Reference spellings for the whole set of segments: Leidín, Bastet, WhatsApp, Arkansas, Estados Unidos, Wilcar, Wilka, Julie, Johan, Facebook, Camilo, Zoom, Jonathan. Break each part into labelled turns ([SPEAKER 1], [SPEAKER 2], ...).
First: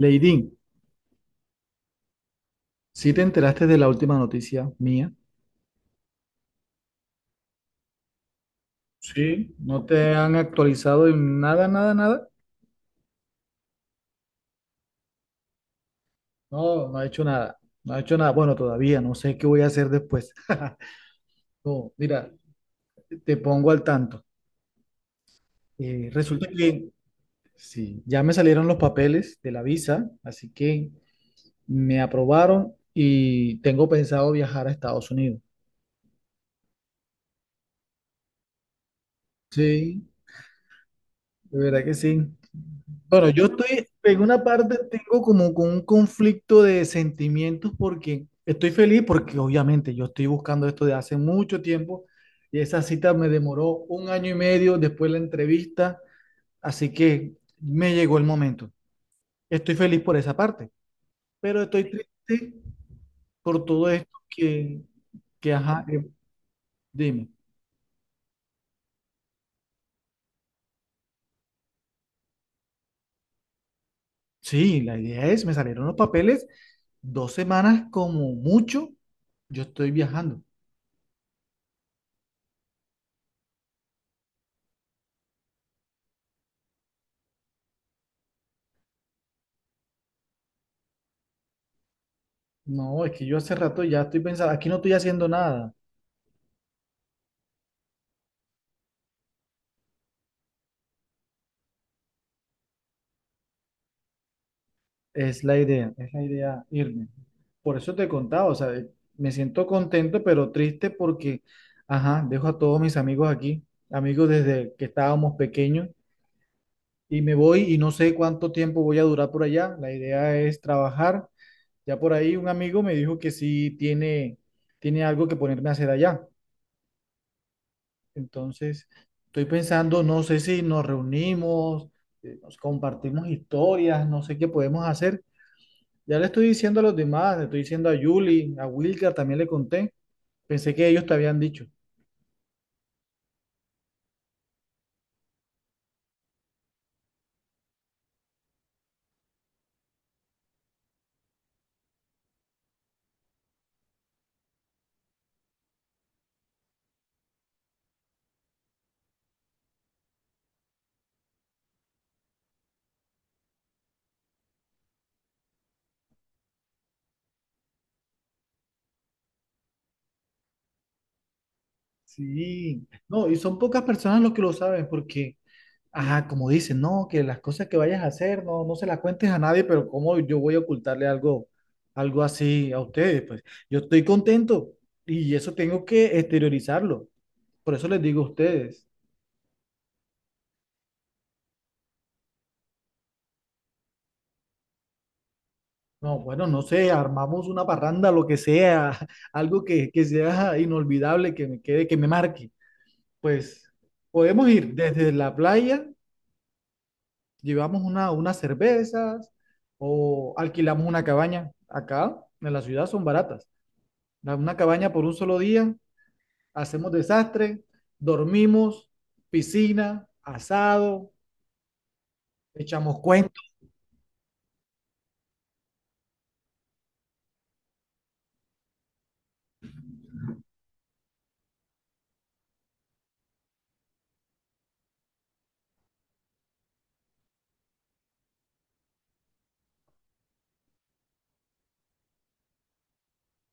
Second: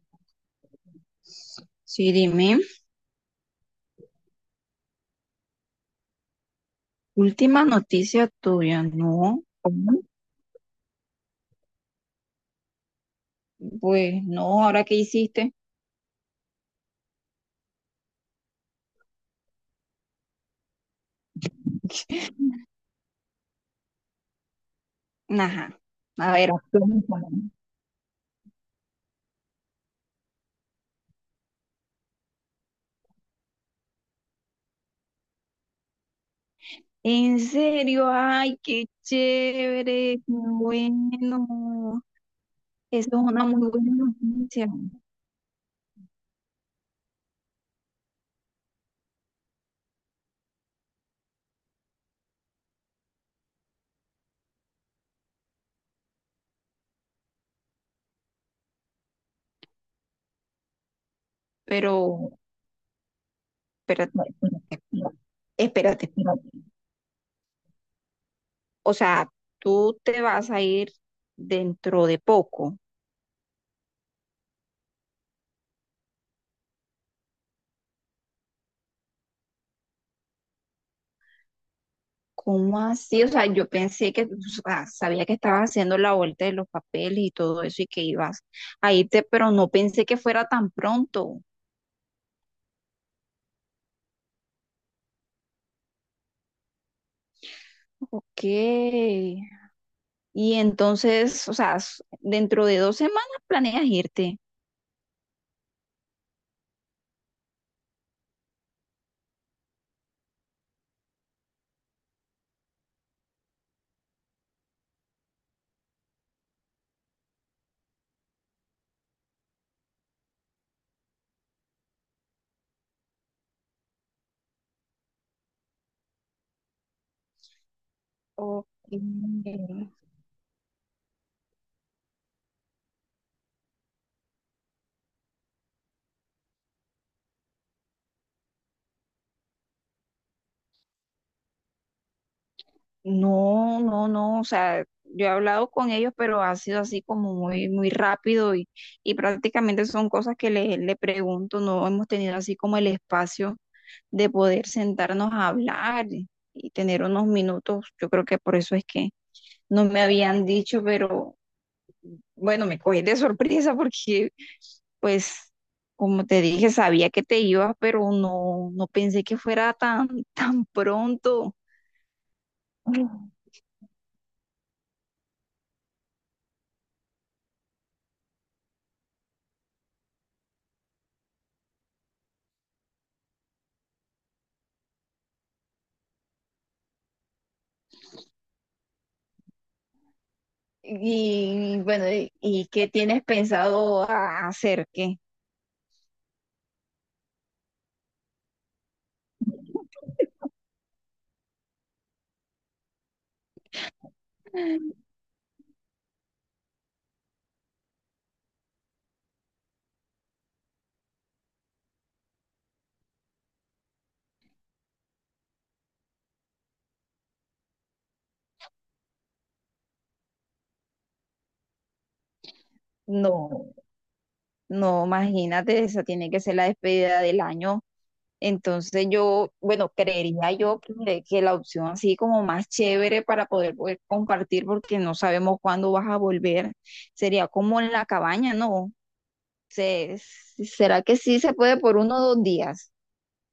[SPEAKER 1] Leidín,
[SPEAKER 2] Sí, dime,
[SPEAKER 1] ¿sí te enteraste de la última noticia mía?
[SPEAKER 2] última noticia tuya, ¿no?
[SPEAKER 1] Sí, ¿no
[SPEAKER 2] Ujú.
[SPEAKER 1] te han actualizado en nada, nada, nada?
[SPEAKER 2] Pues no, ¿ahora qué hiciste?
[SPEAKER 1] No, no ha hecho nada. No ha hecho nada. Bueno, todavía no sé qué voy a hacer después. No, mira, te pongo al tanto.
[SPEAKER 2] Ajá, a
[SPEAKER 1] Resulta
[SPEAKER 2] ver.
[SPEAKER 1] que
[SPEAKER 2] Cuéntame.
[SPEAKER 1] sí, ya me salieron los papeles de la visa, así que me aprobaron y tengo pensado viajar a Estados Unidos.
[SPEAKER 2] ¿En serio? Ay, qué
[SPEAKER 1] Sí,
[SPEAKER 2] chévere, qué
[SPEAKER 1] de verdad que
[SPEAKER 2] bueno.
[SPEAKER 1] sí.
[SPEAKER 2] Eso es
[SPEAKER 1] Bueno,
[SPEAKER 2] una
[SPEAKER 1] yo
[SPEAKER 2] muy
[SPEAKER 1] estoy,
[SPEAKER 2] buena
[SPEAKER 1] en una
[SPEAKER 2] noticia.
[SPEAKER 1] parte tengo como con un conflicto de sentimientos porque estoy feliz porque obviamente yo estoy buscando esto de hace mucho tiempo y esa cita me demoró un año y medio después de la entrevista, así que me llegó el momento. Estoy feliz por esa parte, pero estoy
[SPEAKER 2] Pero,
[SPEAKER 1] triste por todo esto
[SPEAKER 2] espérate, no, espérate,
[SPEAKER 1] que,
[SPEAKER 2] no,
[SPEAKER 1] que ajá,
[SPEAKER 2] espérate. Espérate.
[SPEAKER 1] dime.
[SPEAKER 2] O sea, tú te vas a ir dentro de poco.
[SPEAKER 1] Sí, la idea es, me salieron los papeles 2 semanas como mucho, yo estoy viajando.
[SPEAKER 2] ¿Cómo así? O sea, yo pensé que, o sea, sabía que estabas haciendo la vuelta de los papeles y todo eso y que ibas a irte, pero no pensé que fuera tan pronto.
[SPEAKER 1] No, es que yo hace rato ya estoy pensando, aquí no estoy haciendo nada.
[SPEAKER 2] Ok. Y entonces, o sea, dentro de 2 semanas planeas irte.
[SPEAKER 1] Es la idea irme. Por eso te he contado, o sea, me siento contento, pero triste porque, ajá, dejo a todos mis amigos aquí, amigos desde que estábamos pequeños, y me voy y no sé cuánto tiempo voy a durar por allá. La idea es trabajar. Ya por ahí un amigo me dijo que sí tiene algo que ponerme a hacer allá.
[SPEAKER 2] Ok.
[SPEAKER 1] Entonces, estoy pensando, no sé si nos reunimos, nos compartimos historias, no sé qué podemos hacer. Ya le estoy diciendo a los demás, le estoy diciendo a Julie, a Wilka, también le conté. Pensé que ellos te habían dicho.
[SPEAKER 2] No, no, no, o sea, yo he hablado con ellos, pero ha sido así como muy, muy rápido y prácticamente son cosas que le pregunto, no hemos tenido así como el espacio de poder sentarnos a hablar y tener unos minutos. Yo creo que por eso es que no me habían dicho, pero bueno, me cogí de sorpresa porque, pues, como te dije, sabía que te ibas, pero no, no pensé que fuera tan, tan pronto.
[SPEAKER 1] Sí, no, y son pocas personas los que lo saben, porque, ajá, como dicen, no, que las cosas que vayas a hacer, no, no se las cuentes a nadie, pero ¿cómo yo voy a ocultarle algo, algo así a ustedes? Pues yo estoy contento y eso tengo que exteriorizarlo. Por eso les digo a ustedes.
[SPEAKER 2] Y bueno, ¿y qué tienes pensado hacer? ¿Qué?
[SPEAKER 1] No, bueno, no sé, armamos una parranda, lo que sea, algo que sea inolvidable, que me quede, que me marque. Pues podemos ir desde la playa, llevamos unas cervezas o alquilamos una cabaña. Acá en la ciudad son baratas. Da una cabaña por un solo día, hacemos desastre, dormimos, piscina, asado, echamos cuentos,
[SPEAKER 2] No, no, imagínate, esa tiene que ser la despedida del año. Entonces yo, bueno, creería yo que la opción así como más chévere para poder compartir, porque no sabemos cuándo vas a volver, sería como en la cabaña, ¿no? ¿Será que sí se puede por uno o dos días?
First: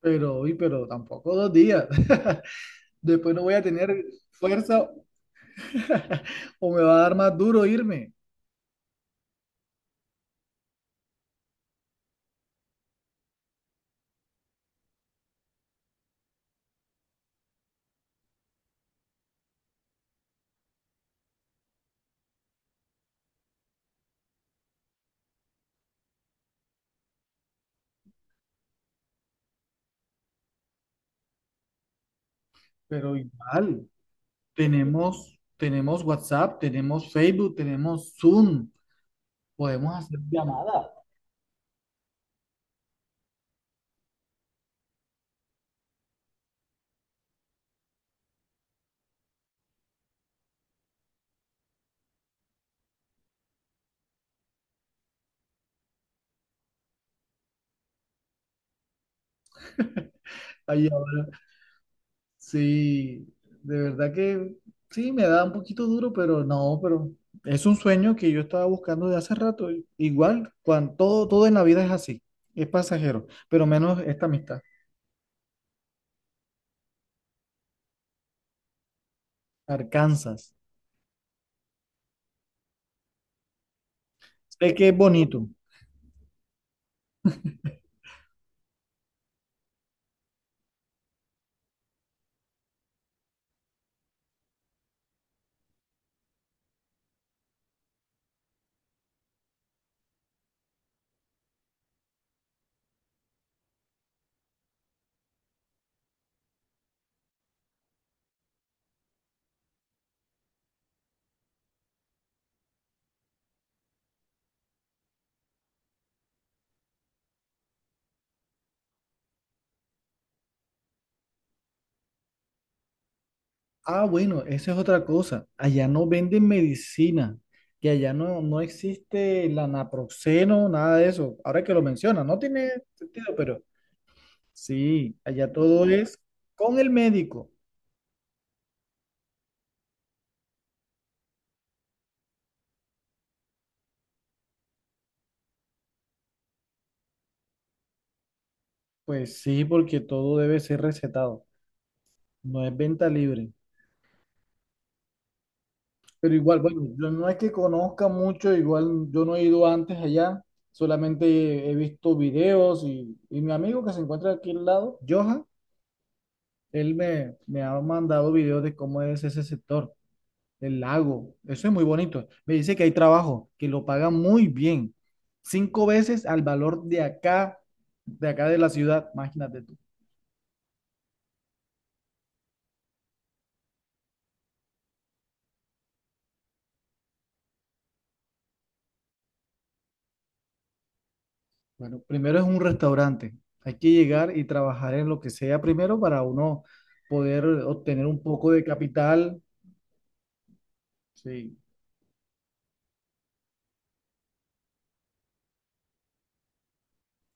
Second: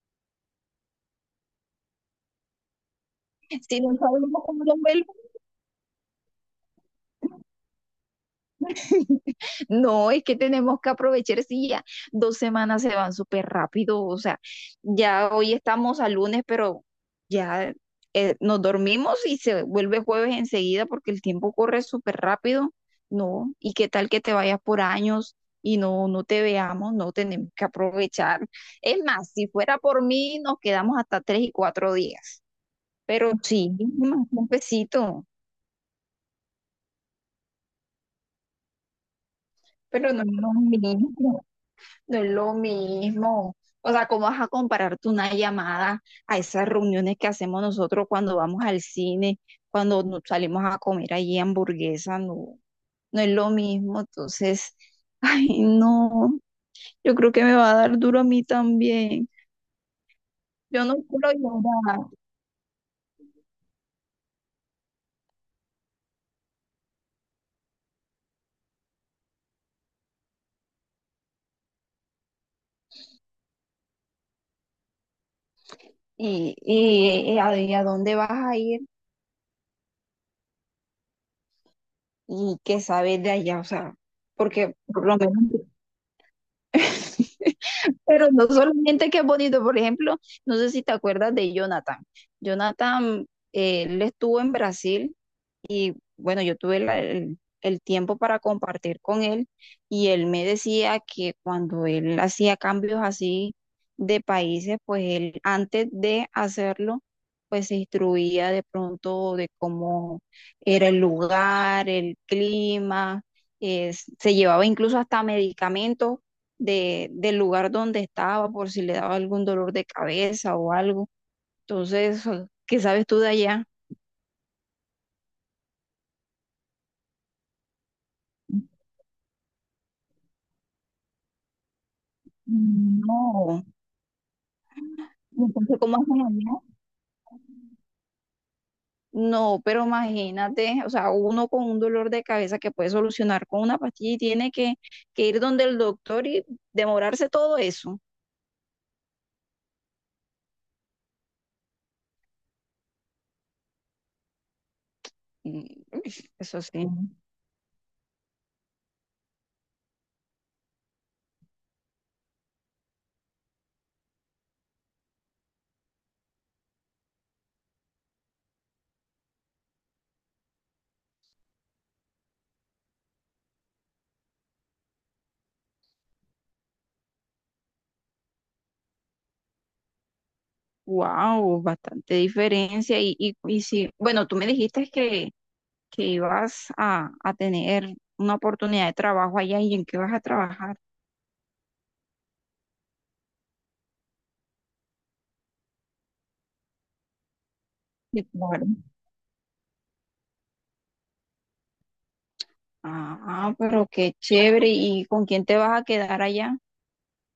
[SPEAKER 1] pero, uy, pero tampoco 2 días. Después no voy a
[SPEAKER 2] Si no
[SPEAKER 1] tener
[SPEAKER 2] sabemos cuándo
[SPEAKER 1] fuerza.
[SPEAKER 2] vuelvo,
[SPEAKER 1] O me va a dar más duro irme,
[SPEAKER 2] No, es que tenemos que aprovechar, sí, ya 2 semanas se van súper rápido, o sea, ya hoy estamos a lunes, pero ya nos dormimos y se vuelve jueves enseguida porque el tiempo corre súper rápido, ¿no? ¿Y qué tal que te vayas por años y no, no te veamos? No, tenemos que aprovechar. Es más, si fuera por mí, nos quedamos hasta 3 y 4 días,
[SPEAKER 1] pero
[SPEAKER 2] pero sí,
[SPEAKER 1] igual,
[SPEAKER 2] más un besito,
[SPEAKER 1] tenemos WhatsApp, tenemos Facebook, tenemos Zoom, podemos
[SPEAKER 2] pero
[SPEAKER 1] hacer
[SPEAKER 2] no nos
[SPEAKER 1] llamadas.
[SPEAKER 2] unimos. No es lo mismo. O sea, ¿cómo vas a compararte una llamada a esas reuniones que hacemos nosotros cuando vamos al cine, cuando nos salimos a comer allí hamburguesa? No, no es lo mismo. Entonces, ay, no, yo creo que me va a dar duro a mí también. Yo
[SPEAKER 1] Ay,
[SPEAKER 2] no
[SPEAKER 1] ahora,
[SPEAKER 2] quiero llorar.
[SPEAKER 1] sí, de verdad que sí, me da un poquito duro, pero no, pero es un sueño que yo estaba buscando de hace rato. Igual, cuando todo, todo en la vida es así, es pasajero, pero menos esta amistad.
[SPEAKER 2] ¿Y a dónde vas a ir?
[SPEAKER 1] Arkansas.
[SPEAKER 2] ¿Y qué sabes de allá? O sea,
[SPEAKER 1] Sé
[SPEAKER 2] porque
[SPEAKER 1] que es
[SPEAKER 2] por lo menos...
[SPEAKER 1] bonito.
[SPEAKER 2] Pero no solamente que es bonito, por ejemplo, no sé si te acuerdas de Jonathan. Jonathan, él estuvo en Brasil y bueno, yo tuve el tiempo para compartir con él y él me decía que cuando él hacía cambios así de países, pues él antes de hacerlo, pues se instruía de pronto de cómo era el lugar, el clima, se llevaba incluso hasta medicamentos del lugar donde estaba por si le daba algún dolor de cabeza o algo. Entonces, ¿qué sabes tú de allá?
[SPEAKER 1] Ah, bueno, esa es otra cosa. Allá no venden medicina, que allá no, no existe el naproxeno, nada de eso. Ahora que lo menciona, no tiene sentido, pero
[SPEAKER 2] No.
[SPEAKER 1] sí,
[SPEAKER 2] Y
[SPEAKER 1] allá
[SPEAKER 2] entonces,
[SPEAKER 1] todo
[SPEAKER 2] ¿cómo
[SPEAKER 1] es
[SPEAKER 2] hacen allá?
[SPEAKER 1] con el médico.
[SPEAKER 2] No, pero imagínate, o sea, uno con un dolor de cabeza que puede solucionar con una pastilla y tiene que ir donde el doctor y demorarse todo eso.
[SPEAKER 1] Pues sí, porque todo debe ser recetado, no es venta libre.
[SPEAKER 2] Y
[SPEAKER 1] Pero
[SPEAKER 2] eso
[SPEAKER 1] igual, bueno,
[SPEAKER 2] sí,
[SPEAKER 1] yo no es que conozca mucho, igual yo no he ido antes allá, solamente he visto videos y mi amigo que se encuentra aquí al lado, Johan. Él me ha mandado videos de cómo es ese sector, el lago. Eso es muy bonito. Me dice que hay trabajo, que lo pagan muy bien. 5 veces al valor de acá, de la ciudad. Imagínate tú.
[SPEAKER 2] wow, bastante diferencia. Y sí, bueno, tú me dijiste que, ibas a tener una oportunidad de trabajo allá y en qué vas a trabajar.
[SPEAKER 1] Bueno, primero es un restaurante. Hay que llegar y trabajar en lo que sea primero para uno poder obtener un
[SPEAKER 2] Sí,
[SPEAKER 1] poco de
[SPEAKER 2] claro.
[SPEAKER 1] capital. Sí.
[SPEAKER 2] Ah, pero qué chévere. ¿Y con quién te vas a quedar allá?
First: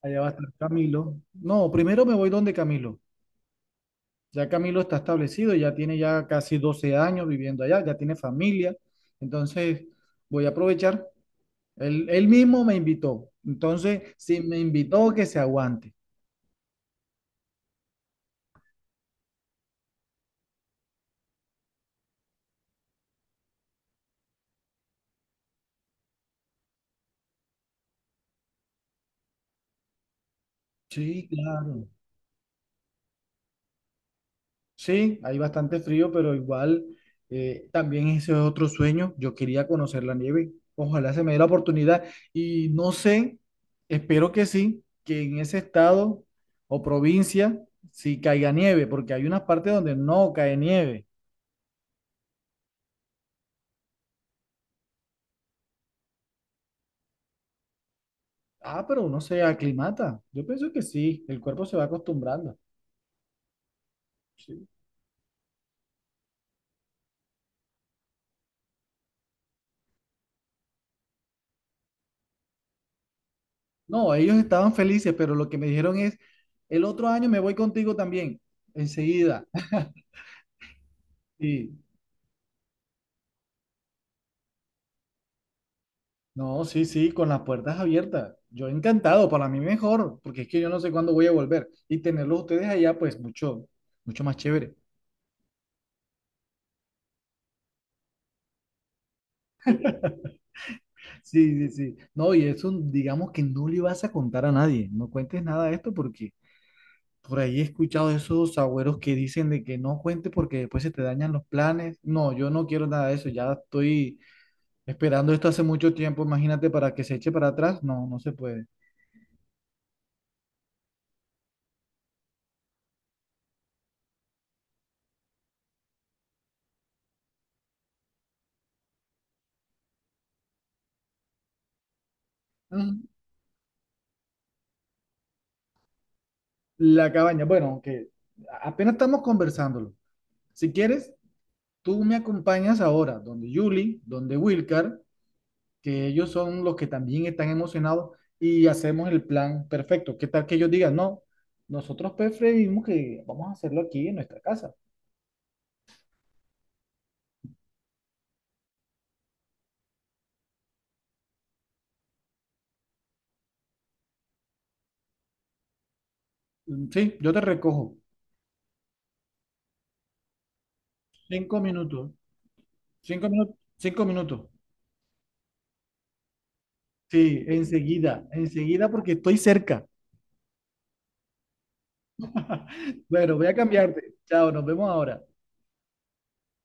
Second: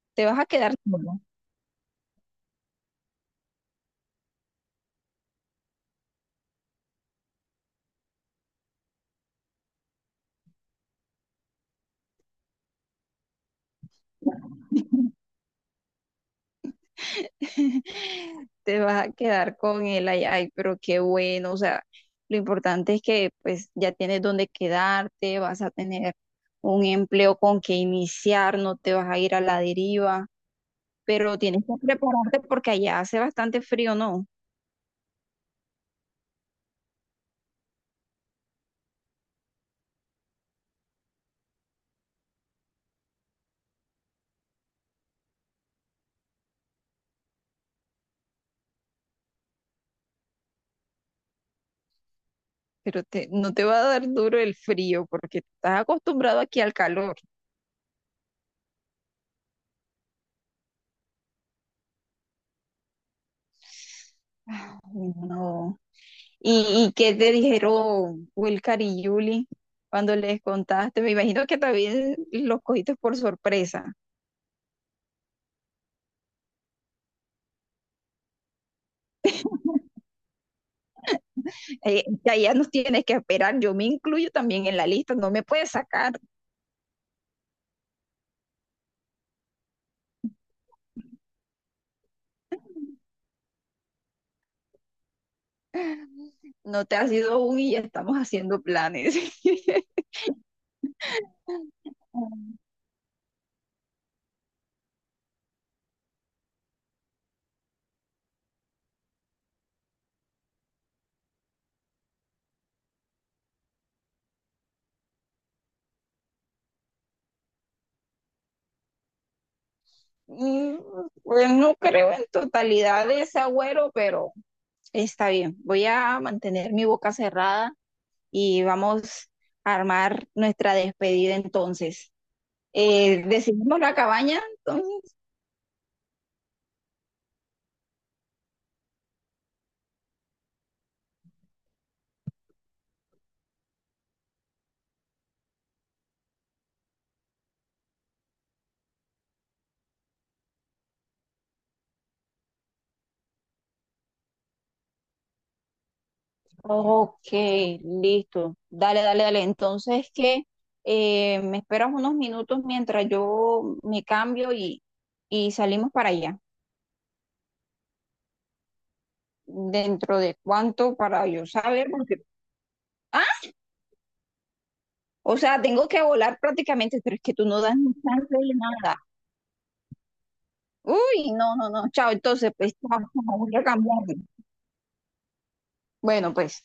[SPEAKER 1] Allá
[SPEAKER 2] ¿Te
[SPEAKER 1] va a
[SPEAKER 2] vas a
[SPEAKER 1] estar
[SPEAKER 2] quedar?
[SPEAKER 1] Camilo.
[SPEAKER 2] sola?
[SPEAKER 1] No, primero me voy donde Camilo. Ya Camilo está establecido, ya tiene ya casi 12 años viviendo allá, ya tiene familia. Entonces, voy a aprovechar. Él mismo me invitó. Entonces, si me invitó, que se aguante.
[SPEAKER 2] Te vas a quedar con el ay, ay, pero qué bueno, o sea, lo importante es que pues ya tienes donde quedarte, vas a tener un empleo con que iniciar, no te vas a ir a la deriva,
[SPEAKER 1] Sí,
[SPEAKER 2] pero tienes que
[SPEAKER 1] claro.
[SPEAKER 2] prepararte porque allá hace bastante frío, ¿no?
[SPEAKER 1] Sí, hay bastante frío, pero igual también ese es otro sueño. Yo quería conocer la nieve. Ojalá se me dé la oportunidad. Y no sé, espero que sí, que en ese estado o provincia sí caiga nieve, porque hay unas partes donde no cae nieve.
[SPEAKER 2] Pero no te va a dar duro el frío porque estás acostumbrado aquí al calor.
[SPEAKER 1] Ah, pero uno se aclimata. Yo pienso que sí, el cuerpo se va acostumbrando. Sí.
[SPEAKER 2] Ay, no. ¿Y qué te dijeron Wilcar y Julie cuando les contaste? Me imagino que también los cogiste por sorpresa.
[SPEAKER 1] No, ellos estaban felices, pero lo que me dijeron es, el otro año me voy contigo también, enseguida. Sí,
[SPEAKER 2] Ya, ya nos tienes que esperar, yo me incluyo también en la lista, no me puedes sacar.
[SPEAKER 1] no, sí, sí, con las puertas abiertas. Yo encantado, para mí mejor, porque es que yo no sé cuándo voy a volver. Y tenerlos ustedes allá, pues mucho, mucho más chévere.
[SPEAKER 2] No te has ido aún y ya estamos haciendo planes.
[SPEAKER 1] Sí, sí, sí. No, y eso, digamos que no le vas a contar a nadie. No cuentes nada de esto porque por ahí he escuchado esos agüeros que dicen de que no cuente porque después se te dañan los planes. No, yo no quiero nada de eso. Ya estoy esperando esto hace mucho tiempo. Imagínate para que se eche para atrás. No, no se puede.
[SPEAKER 2] Mm, Pues no creo en totalidad de ese agüero, pero está bien. Voy a mantener mi boca cerrada y vamos a armar nuestra despedida entonces.
[SPEAKER 1] Mm.
[SPEAKER 2] Decidimos la cabaña, entonces.
[SPEAKER 1] La cabaña. Bueno, aunque apenas estamos conversándolo. Si quieres, tú me acompañas ahora donde Julie, donde Wilcar, que ellos son los que también están emocionados y hacemos el plan perfecto. ¿Qué tal que ellos digan? No, nosotros preferimos que vamos a hacerlo aquí en nuestra casa.
[SPEAKER 2] Ok, listo. Dale, dale, dale. Entonces, ¿qué? Me esperas unos minutos mientras yo me cambio y salimos para allá.
[SPEAKER 1] Sí, yo te recojo.
[SPEAKER 2] ¿Dentro de cuánto para yo
[SPEAKER 1] Cinco
[SPEAKER 2] saber?
[SPEAKER 1] minutos.
[SPEAKER 2] Porque, ah,
[SPEAKER 1] 5 minutos. 5 minutos.
[SPEAKER 2] o sea, tengo que volar prácticamente, pero es que tú
[SPEAKER 1] Sí,
[SPEAKER 2] no das ni chance
[SPEAKER 1] enseguida.
[SPEAKER 2] de
[SPEAKER 1] Enseguida
[SPEAKER 2] nada.
[SPEAKER 1] porque estoy cerca.
[SPEAKER 2] Uy, no, no, no. Chao, entonces, pues, chao,
[SPEAKER 1] Bueno,
[SPEAKER 2] chao,
[SPEAKER 1] voy a
[SPEAKER 2] voy a
[SPEAKER 1] cambiarte.
[SPEAKER 2] cambiarme.
[SPEAKER 1] Chao, nos vemos ahora.
[SPEAKER 2] Bueno, pues.